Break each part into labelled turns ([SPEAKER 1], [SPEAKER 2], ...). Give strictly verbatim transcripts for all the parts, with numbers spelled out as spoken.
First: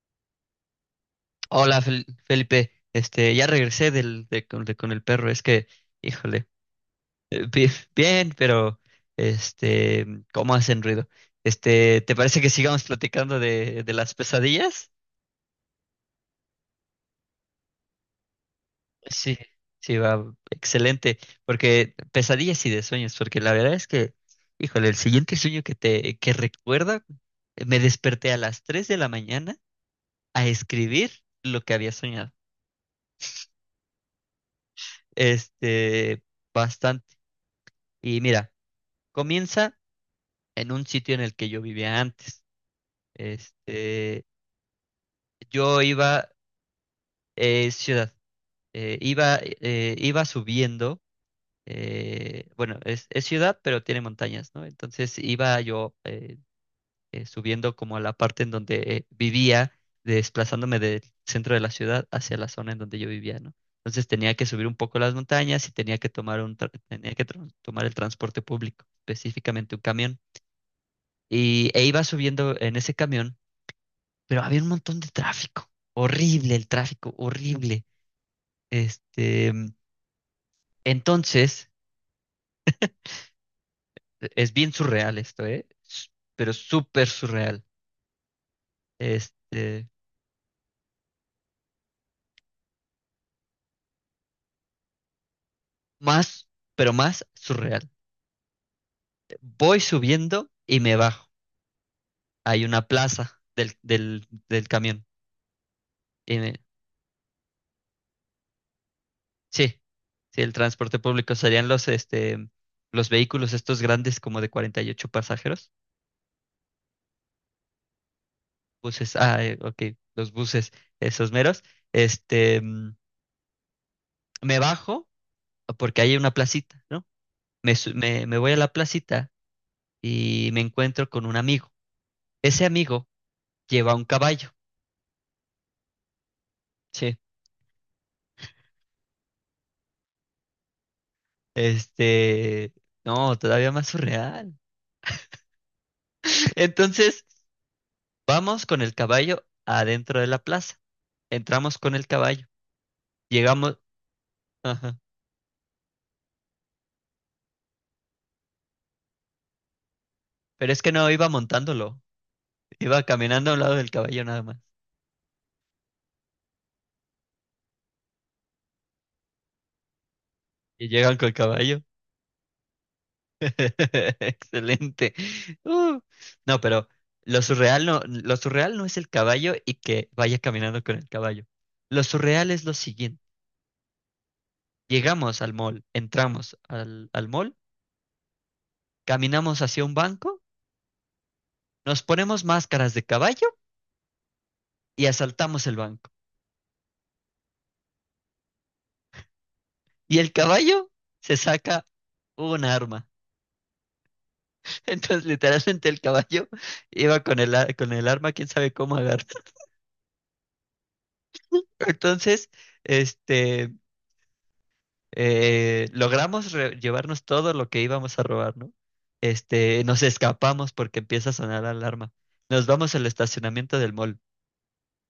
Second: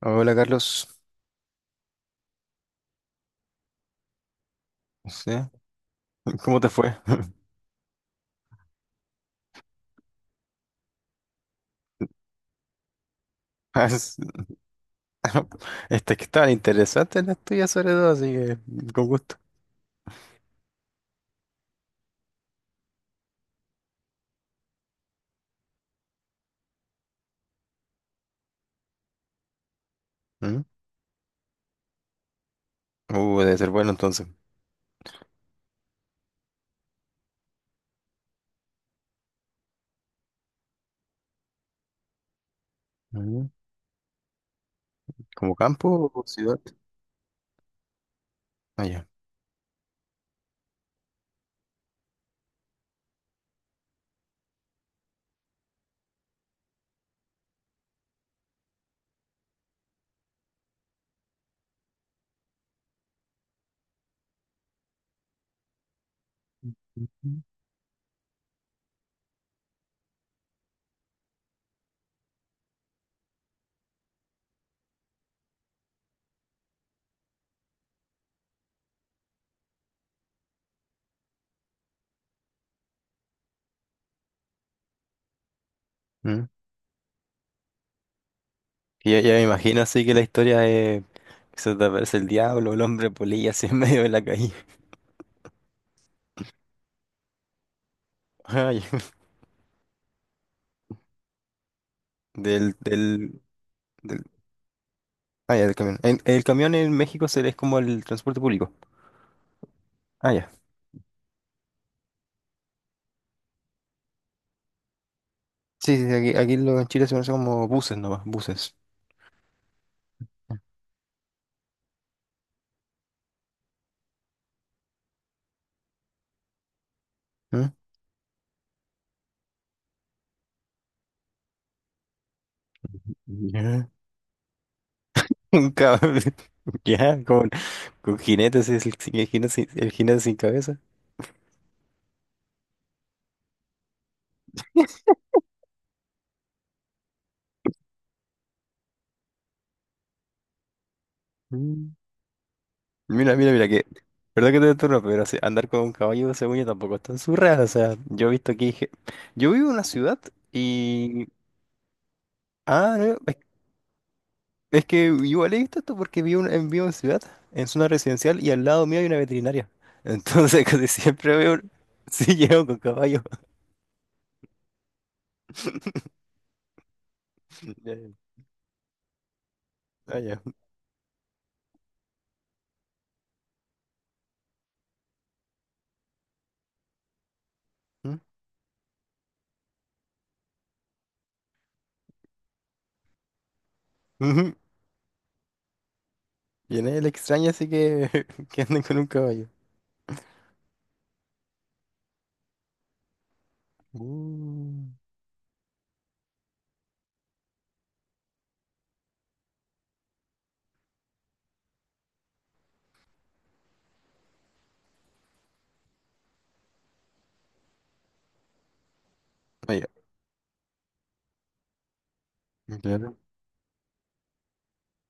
[SPEAKER 1] Hola, Carlos.
[SPEAKER 2] Hola, Fel- Felipe. Este, ya regresé del, de, con, de- con el perro.
[SPEAKER 1] Sí.
[SPEAKER 2] Es que, híjole,
[SPEAKER 1] ¿Cómo te fue?
[SPEAKER 2] eh, bi- bien, pero este, ¿cómo hacen ruido? Este, ¿te parece que sigamos platicando de, de las
[SPEAKER 1] Es...
[SPEAKER 2] pesadillas?
[SPEAKER 1] Este que estaban interesantes las tuyas, sobre todo, así que con gusto.
[SPEAKER 2] Sí, sí, va, excelente. Porque pesadillas y de sueños, porque la verdad es que, híjole, el siguiente sueño que te, que recuerda, me desperté a las tres de la mañana a
[SPEAKER 1] ¿Mm?
[SPEAKER 2] escribir lo que había soñado.
[SPEAKER 1] Uh, debe ser bueno entonces.
[SPEAKER 2] Este, Bastante. Y mira, comienza en un sitio en el que yo vivía antes.
[SPEAKER 1] Mm.
[SPEAKER 2] Este,
[SPEAKER 1] ¿Como
[SPEAKER 2] yo
[SPEAKER 1] campo o
[SPEAKER 2] iba,
[SPEAKER 1] ciudad?
[SPEAKER 2] eh, ciudad,
[SPEAKER 1] Ah,
[SPEAKER 2] eh,
[SPEAKER 1] ya.
[SPEAKER 2] iba, eh, iba subiendo, eh, bueno, es, es ciudad, pero tiene montañas, ¿no? Entonces iba yo eh, eh, subiendo como a la parte en donde eh, vivía, desplazándome del centro de la ciudad hacia la zona en donde yo vivía, ¿no? Entonces tenía que subir un poco las montañas y tenía que tomar un tra- tenía que
[SPEAKER 1] Ujú.
[SPEAKER 2] tra- tomar el transporte público, específicamente un camión. Y, e iba subiendo en ese camión, pero había un montón de tráfico. Horrible el tráfico, horrible. Este, entonces, es bien surreal esto, ¿eh? S-
[SPEAKER 1] Mm.
[SPEAKER 2] Pero súper surreal.
[SPEAKER 1] Y Ya, ya me imagino,
[SPEAKER 2] Este,
[SPEAKER 1] así que la historia es que se te aparece el diablo, el hombre polilla así en medio de la calle.
[SPEAKER 2] más, pero más surreal.
[SPEAKER 1] Ah, ya.
[SPEAKER 2] Voy subiendo y me bajo. Hay
[SPEAKER 1] Del,
[SPEAKER 2] una
[SPEAKER 1] del,
[SPEAKER 2] plaza del,
[SPEAKER 1] del,
[SPEAKER 2] del, del camión.
[SPEAKER 1] ah, ya, del camión. El,
[SPEAKER 2] Y
[SPEAKER 1] el
[SPEAKER 2] me-
[SPEAKER 1] camión en México se es como el transporte público.
[SPEAKER 2] sí,
[SPEAKER 1] Ah,
[SPEAKER 2] sí,
[SPEAKER 1] ya.
[SPEAKER 2] el transporte público serían los, este, los vehículos estos grandes como de cuarenta y ocho pasajeros.
[SPEAKER 1] Sí, sí, sí, aquí, aquí lo, en Chile se conoce como buses nomás, buses.
[SPEAKER 2] Buses, ah, eh, ok, los buses, esos meros. Este, mm, Me bajo porque hay una placita, ¿no?
[SPEAKER 1] ¿Mm?
[SPEAKER 2] Me, su- me, me voy a la placita y me encuentro con un amigo. Ese amigo
[SPEAKER 1] Ya,
[SPEAKER 2] lleva un caballo.
[SPEAKER 1] un cabrón.
[SPEAKER 2] Sí.
[SPEAKER 1] Ya, con, con jinetes, es el, sin- el jinete sin, el jinete sin cabeza.
[SPEAKER 2] Este, no, todavía más surreal. Entonces, vamos con el caballo adentro de la plaza. Entramos con
[SPEAKER 1] Mm.
[SPEAKER 2] el caballo.
[SPEAKER 1] Mira, mira, mira,
[SPEAKER 2] Llegamos,
[SPEAKER 1] que... Verdad que te
[SPEAKER 2] ajá.
[SPEAKER 1] turno, pero así, andar con un caballo, según yo, tampoco es tan surreal. O sea, yo he visto aquí. Ge- Yo vivo en una ciudad
[SPEAKER 2] Pero es que no
[SPEAKER 1] y...
[SPEAKER 2] iba montándolo,
[SPEAKER 1] Ah,
[SPEAKER 2] iba
[SPEAKER 1] no, es,
[SPEAKER 2] caminando a un lado del caballo nada más.
[SPEAKER 1] es que igual he visto esto porque vivo en, vivo en ciudad, en zona residencial y al lado mío hay una veterinaria. Entonces
[SPEAKER 2] Y
[SPEAKER 1] casi
[SPEAKER 2] llegan con el
[SPEAKER 1] siempre veo.
[SPEAKER 2] caballo.
[SPEAKER 1] Sí, llevo con caballo.
[SPEAKER 2] Excelente. Uh, no, pero lo
[SPEAKER 1] Ya,
[SPEAKER 2] surreal no,
[SPEAKER 1] ya.
[SPEAKER 2] lo surreal no es el caballo y que
[SPEAKER 1] Ah,
[SPEAKER 2] vaya
[SPEAKER 1] ya.
[SPEAKER 2] caminando con el caballo. Lo surreal es lo siguiente. Llegamos al mall, entramos al, al mall,
[SPEAKER 1] ¿Mm?
[SPEAKER 2] caminamos hacia un banco, nos ponemos máscaras de caballo
[SPEAKER 1] Ujú.
[SPEAKER 2] y asaltamos el banco.
[SPEAKER 1] Y en él extraña así que, que anden con un caballo.
[SPEAKER 2] Y el caballo se saca un arma.
[SPEAKER 1] Uh.
[SPEAKER 2] Entonces, literalmente el caballo iba con el, a- con el arma, quién sabe cómo agarrar. Entonces, este... eh, logramos re- llevarnos todo lo que íbamos a robar, ¿no? Este,
[SPEAKER 1] Vaya,
[SPEAKER 2] nos escapamos porque empieza a sonar la alarma. Nos vamos al
[SPEAKER 1] claro.
[SPEAKER 2] estacionamiento del mall.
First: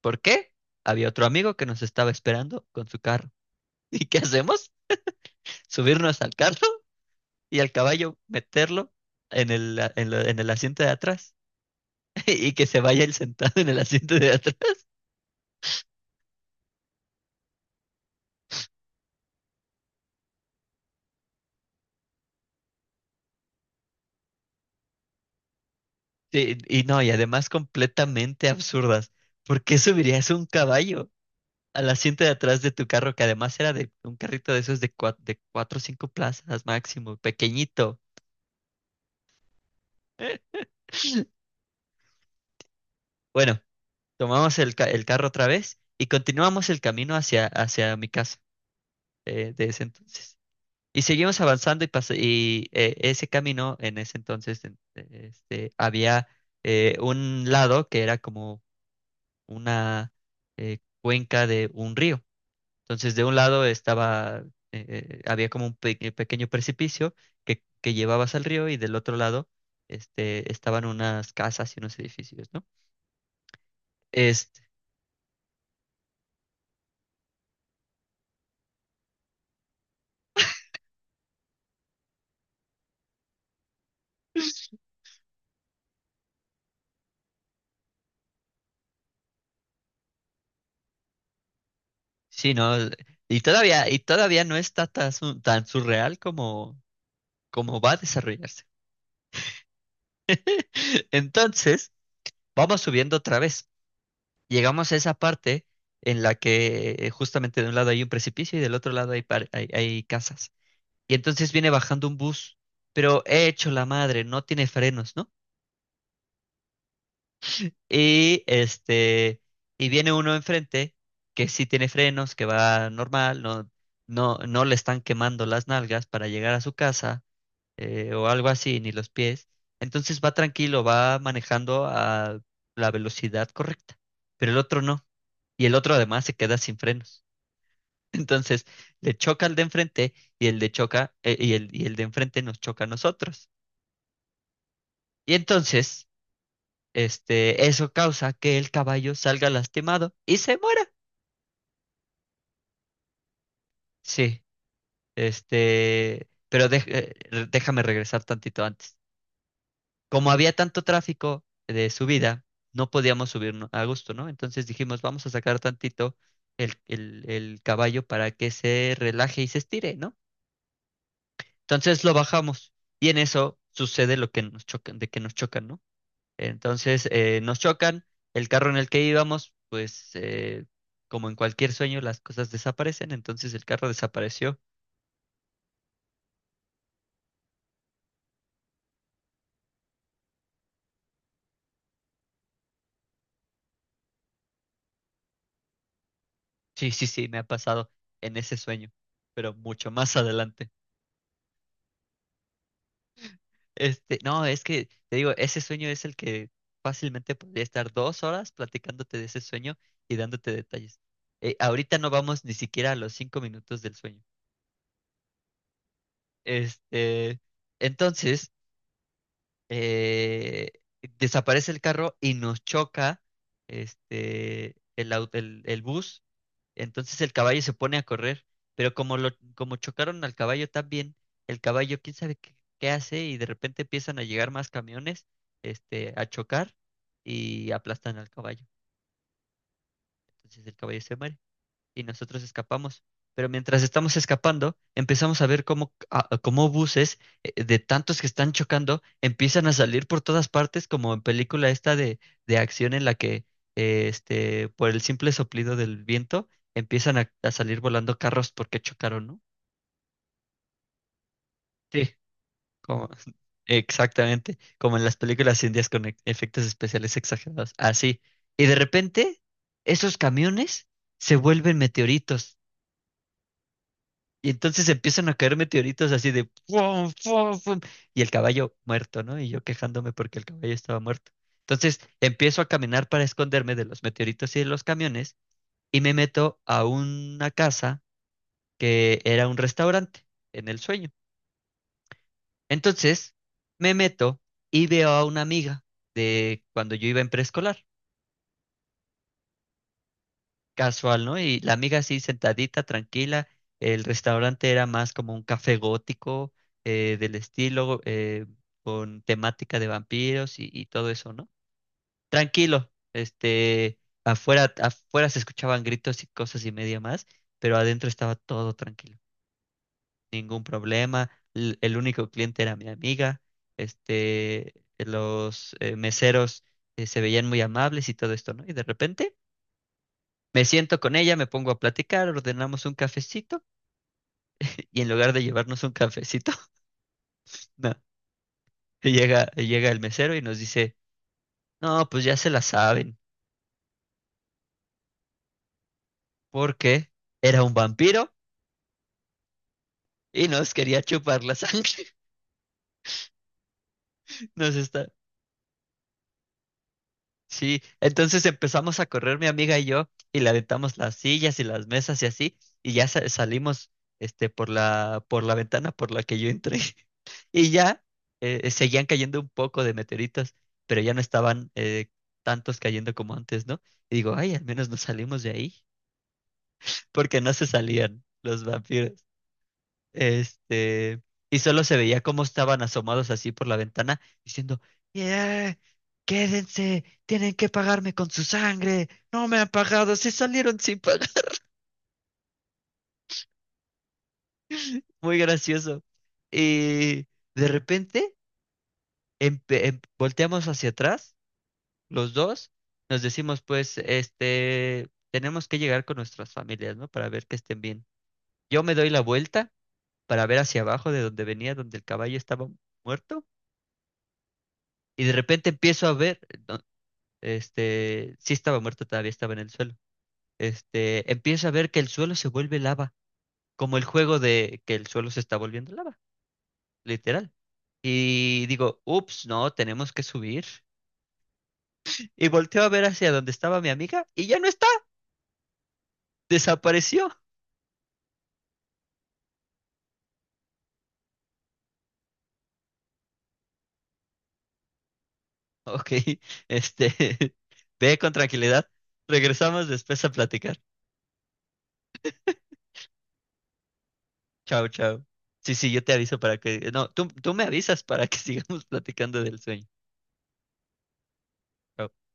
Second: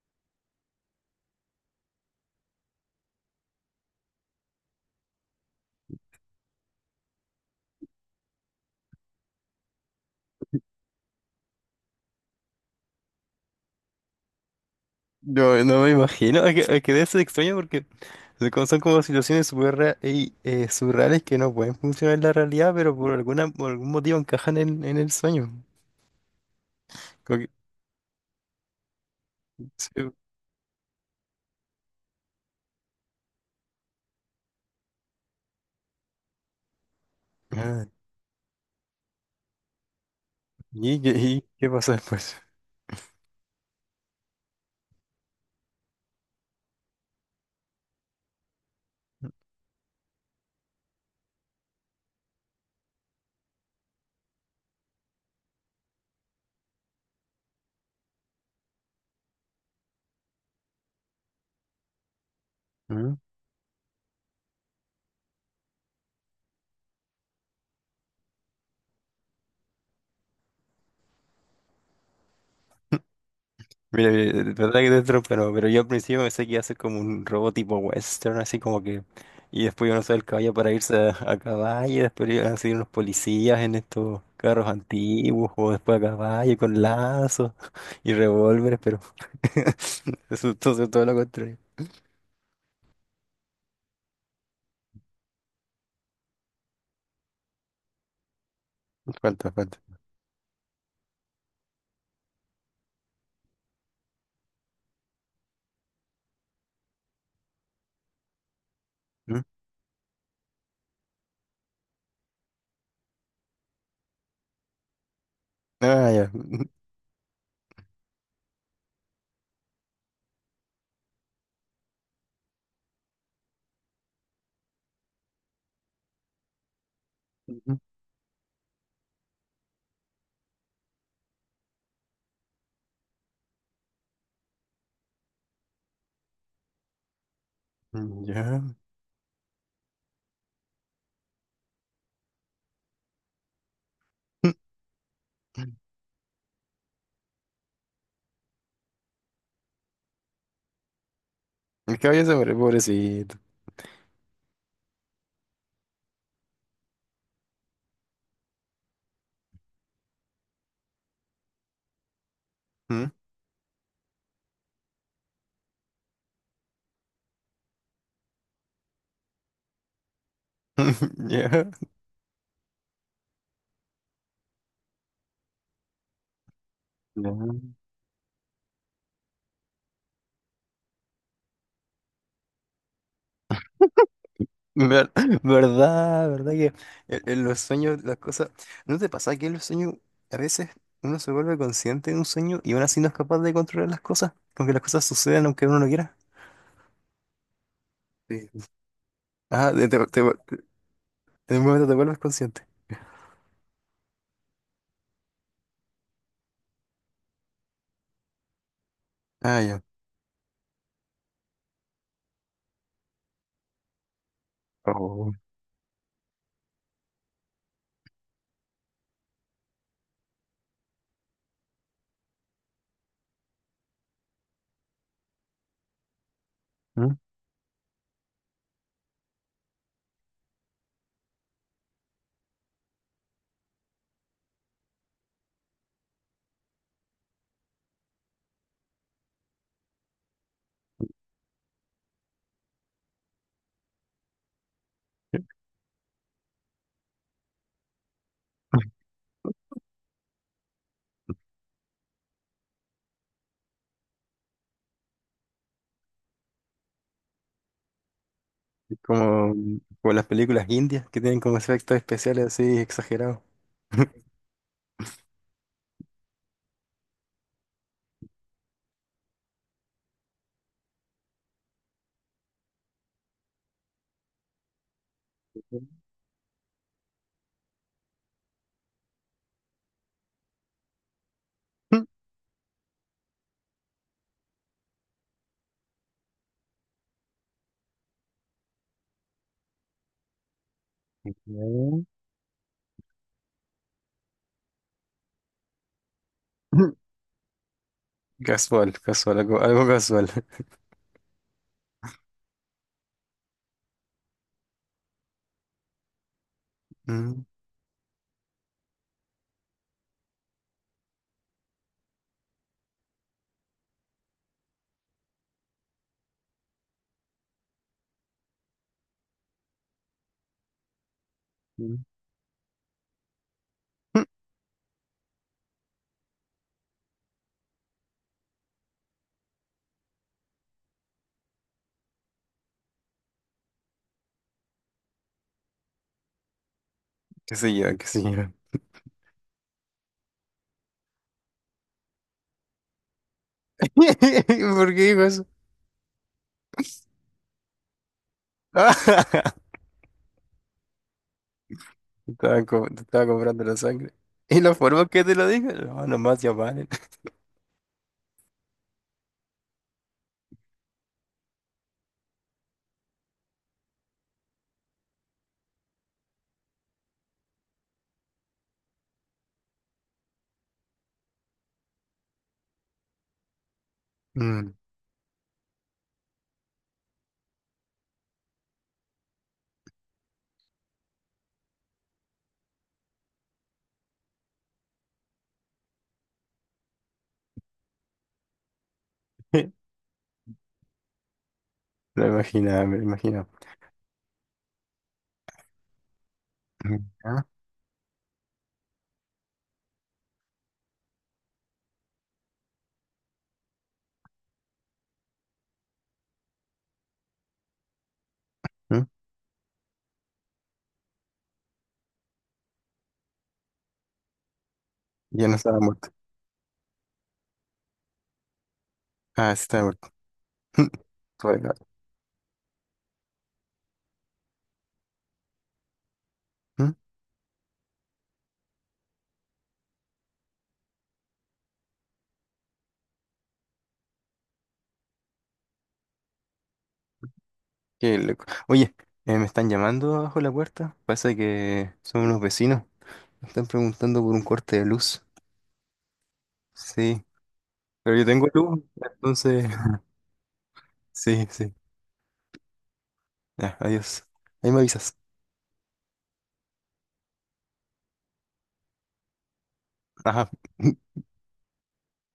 [SPEAKER 2] ¿Por qué? Había otro amigo que nos estaba esperando con su carro. ¿Y qué hacemos? Subirnos al carro y al caballo meterlo en el, a- en la- en el asiento de atrás y que se vaya él sentado en el asiento de atrás.
[SPEAKER 1] Yo no me imagino, es que, es que debe ser extraño porque son como, son como situaciones súper ra- y, eh, surreales, que no pueden funcionar en la realidad, pero por alguna, por algún motivo encajan en, en el sueño.
[SPEAKER 2] Sí, y no, y
[SPEAKER 1] Como
[SPEAKER 2] además
[SPEAKER 1] que...
[SPEAKER 2] completamente absurdas. ¿Por qué
[SPEAKER 1] sí.
[SPEAKER 2] subirías un caballo al asiento de atrás de tu carro, que además era de un carrito de esos de, cua- de cuatro o cinco plazas máximo,
[SPEAKER 1] Ah,
[SPEAKER 2] pequeñito?
[SPEAKER 1] ¿y qué, y qué pasó después?
[SPEAKER 2] Bueno, tomamos el, ca- el carro otra vez y continuamos el camino hacia, hacia mi casa eh, de ese entonces. Y seguimos avanzando y, pas- y eh, ese camino en ese entonces en- eh, este, había eh, un lado que era como una eh, cuenca de un río. Entonces, de un lado estaba, eh, eh, había como un pe- pequeño precipicio que, que llevabas al río y del otro lado este, estaban unas casas y unos edificios, ¿no?
[SPEAKER 1] Mira, mira, de
[SPEAKER 2] Este,
[SPEAKER 1] verdad que dentro, pero, pero yo al principio pensé que iba a ser como un robot tipo western, así como que... Y después iban a usar el caballo para irse a, a caballo, y después iban a seguir unos policías en estos carros antiguos, o después a caballo con lazos y revólveres, pero... Eso, entonces, todo lo contrario.
[SPEAKER 2] sí, ¿no? El- Y todavía, y todavía no está tan, su- tan surreal como como va a desarrollarse.
[SPEAKER 1] Falta, falta.
[SPEAKER 2] Entonces, vamos subiendo otra vez. Llegamos a esa parte en la que, eh, justamente de un lado hay un precipicio y del otro lado hay,
[SPEAKER 1] ¿Mm?
[SPEAKER 2] par- hay, hay casas. Y entonces viene bajando un bus, pero he hecho la madre, no tiene frenos, ¿no?
[SPEAKER 1] Ah, ya.
[SPEAKER 2] Y este, y viene uno enfrente que sí tiene frenos, que va normal, no, no, no le están quemando las nalgas para llegar a su casa,
[SPEAKER 1] Ujú.
[SPEAKER 2] eh, o algo así, ni los pies. Entonces va tranquilo, va manejando a la velocidad correcta, pero el otro no. Y el otro además se queda sin frenos.
[SPEAKER 1] Ya.
[SPEAKER 2] Entonces le choca al de enfrente y el de choca, eh, y el, y el de enfrente nos choca a nosotros. Y entonces, este, eso causa que el caballo salga lastimado y se muera.
[SPEAKER 1] El caballo se muere, pobrecito.
[SPEAKER 2] Sí, este, pero dej- eh, re- déjame regresar tantito antes. Como había tanto tráfico de subida, no
[SPEAKER 1] ¿Mm?
[SPEAKER 2] podíamos subir no- a gusto, ¿no? Entonces dijimos, vamos a sacar tantito el, el, el caballo para que se relaje y se estire, ¿no?
[SPEAKER 1] Ya.
[SPEAKER 2] Entonces lo bajamos y en eso sucede lo que nos chocan, de que nos chocan, ¿no? Entonces eh,
[SPEAKER 1] Ya.
[SPEAKER 2] nos chocan, el carro en el que íbamos, pues eh, como en cualquier sueño, las cosas desaparecen, entonces el carro desapareció.
[SPEAKER 1] Ver- verdad, verdad que en, en los sueños las cosas... ¿No te pasa que en los sueños a veces uno se vuelve consciente de un sueño y aún así no es capaz de controlar las cosas? Aunque las cosas sucedan, aunque uno no quiera.
[SPEAKER 2] Sí, sí, sí, me ha pasado en ese
[SPEAKER 1] Sí.
[SPEAKER 2] sueño, pero
[SPEAKER 1] Ah, de-
[SPEAKER 2] mucho
[SPEAKER 1] te-
[SPEAKER 2] más
[SPEAKER 1] te- te-
[SPEAKER 2] adelante.
[SPEAKER 1] en un momento te vuelves consciente.
[SPEAKER 2] Este, no, es que te digo, ese sueño es el que fácilmente podría estar dos horas platicándote de ese
[SPEAKER 1] Ah,
[SPEAKER 2] sueño
[SPEAKER 1] ya.
[SPEAKER 2] y dándote detalles. Eh, ahorita no vamos ni siquiera a los cinco minutos del sueño.
[SPEAKER 1] Oh.
[SPEAKER 2] Este, entonces, eh, Desaparece el carro y nos choca este, el, au- el, el bus.
[SPEAKER 1] ¿Mm?
[SPEAKER 2] Entonces el caballo se pone a correr, pero como lo, como chocaron al caballo también, el caballo quién sabe qué, qué hace y de repente empiezan a llegar más camiones, este, a chocar y aplastan al caballo. Entonces el caballo se muere y nosotros escapamos. Pero mientras estamos escapando, empezamos a ver cómo, a- a cómo buses, eh, de tantos que están chocando, empiezan a salir por todas partes, como en película esta de, de acción en la que eh, este, por el simple soplido del viento empiezan a, a salir volando carros porque chocaron, ¿no?
[SPEAKER 1] Como, como las películas indias, que tienen como efectos
[SPEAKER 2] Sí,
[SPEAKER 1] especiales así
[SPEAKER 2] como,
[SPEAKER 1] exagerados.
[SPEAKER 2] exactamente, como en las películas indias con e- efectos especiales exagerados. Así. Y de repente, esos camiones se vuelven meteoritos. Y entonces empiezan a caer meteoritos así de ¡fum, fum, fum! Y el caballo muerto, ¿no? Y yo quejándome porque el caballo estaba muerto. Entonces empiezo a caminar para esconderme de los meteoritos y de los camiones y me meto a una casa que era un restaurante en el sueño.
[SPEAKER 1] Mm.
[SPEAKER 2] Entonces me meto y veo a una amiga de cuando yo iba en preescolar.
[SPEAKER 1] Casual, casual, algo, algo casual.
[SPEAKER 2] Casual, ¿no? Y la amiga así sentadita, tranquila. El restaurante era más como un café gótico eh, del
[SPEAKER 1] Mm.
[SPEAKER 2] estilo, eh, con temática de vampiros y, y todo eso, ¿no? Tranquilo, este, afuera, afuera se escuchaban gritos y cosas y media más, pero adentro estaba todo tranquilo, ningún problema. l- El
[SPEAKER 1] Mm.
[SPEAKER 2] único cliente era mi amiga, este, los eh, meseros eh, se veían muy amables y todo esto, ¿no? Y de repente me siento con ella, me pongo a platicar, ordenamos un cafecito y en lugar de llevarnos un cafecito,
[SPEAKER 1] Qué sé
[SPEAKER 2] no,
[SPEAKER 1] yo, qué sé yo.
[SPEAKER 2] llega, llega el mesero y nos dice, no, pues ya se la saben,
[SPEAKER 1] ¿Por qué dijo eso?
[SPEAKER 2] porque era un vampiro y nos quería chupar la sangre.
[SPEAKER 1] Te estaban co- te estaba comprando la sangre. ¿Y
[SPEAKER 2] Nos
[SPEAKER 1] la
[SPEAKER 2] está...
[SPEAKER 1] forma que te lo dijo? No, nomás ya valen.
[SPEAKER 2] Sí, entonces empezamos a correr mi amiga y yo y le aventamos las sillas y las mesas y así y ya sa- salimos este, por la, por la ventana por la que yo entré. Y ya eh, eh, seguían cayendo un poco de meteoritos, pero ya no estaban eh, tantos cayendo como antes, ¿no? Y digo, ay, al
[SPEAKER 1] Mm.
[SPEAKER 2] menos nos salimos de ahí, porque no se salían los vampiros. Este, y solo se veía cómo estaban asomados así por la ventana, diciendo, "Yeah, quédense, tienen que pagarme con su sangre, no me han pagado, se salieron sin pagar."
[SPEAKER 1] Lo imaginaba, me lo imaginaba.
[SPEAKER 2] Muy gracioso.
[SPEAKER 1] Mm.
[SPEAKER 2] Y
[SPEAKER 1] Ah,
[SPEAKER 2] de repente empe- em- volteamos hacia atrás los dos, nos decimos, pues, este, tenemos que llegar con nuestras familias, ¿no? Para ver que estén bien. Yo me
[SPEAKER 1] mm.
[SPEAKER 2] doy la vuelta para ver hacia abajo de donde venía, donde el caballo estaba muerto, y de
[SPEAKER 1] Ya no
[SPEAKER 2] repente
[SPEAKER 1] estaba
[SPEAKER 2] empiezo
[SPEAKER 1] muerto.
[SPEAKER 2] a ver, no, este, sí estaba muerto, todavía estaba
[SPEAKER 1] Ah,
[SPEAKER 2] en
[SPEAKER 1] sí
[SPEAKER 2] el
[SPEAKER 1] estaba
[SPEAKER 2] suelo.
[SPEAKER 1] muerto.
[SPEAKER 2] Este,
[SPEAKER 1] Joder,
[SPEAKER 2] empiezo a
[SPEAKER 1] no.
[SPEAKER 2] ver que el suelo se vuelve lava, como el juego de que el suelo se está volviendo lava,
[SPEAKER 1] Mm.
[SPEAKER 2] literal. Y digo, ups, no, tenemos que subir. Y volteo a ver hacia donde estaba mi amiga y ya no está, desapareció.
[SPEAKER 1] Qué loco. Oye, eh, me están llamando abajo de la puerta. Pasa que son unos vecinos. Me están preguntando por un corte de luz.
[SPEAKER 2] Ok, este,
[SPEAKER 1] Sí, pero
[SPEAKER 2] ve
[SPEAKER 1] yo
[SPEAKER 2] con
[SPEAKER 1] tengo luz,
[SPEAKER 2] tranquilidad.
[SPEAKER 1] entonces...
[SPEAKER 2] Regresamos después a platicar.
[SPEAKER 1] Sí, sí. Ya, adiós. Ahí me
[SPEAKER 2] Chao,
[SPEAKER 1] avisas.
[SPEAKER 2] chao. Sí, sí, yo te aviso para que, no, tú, tú me avisas para que sigamos platicando del sueño.
[SPEAKER 1] Ajá.
[SPEAKER 2] Chao.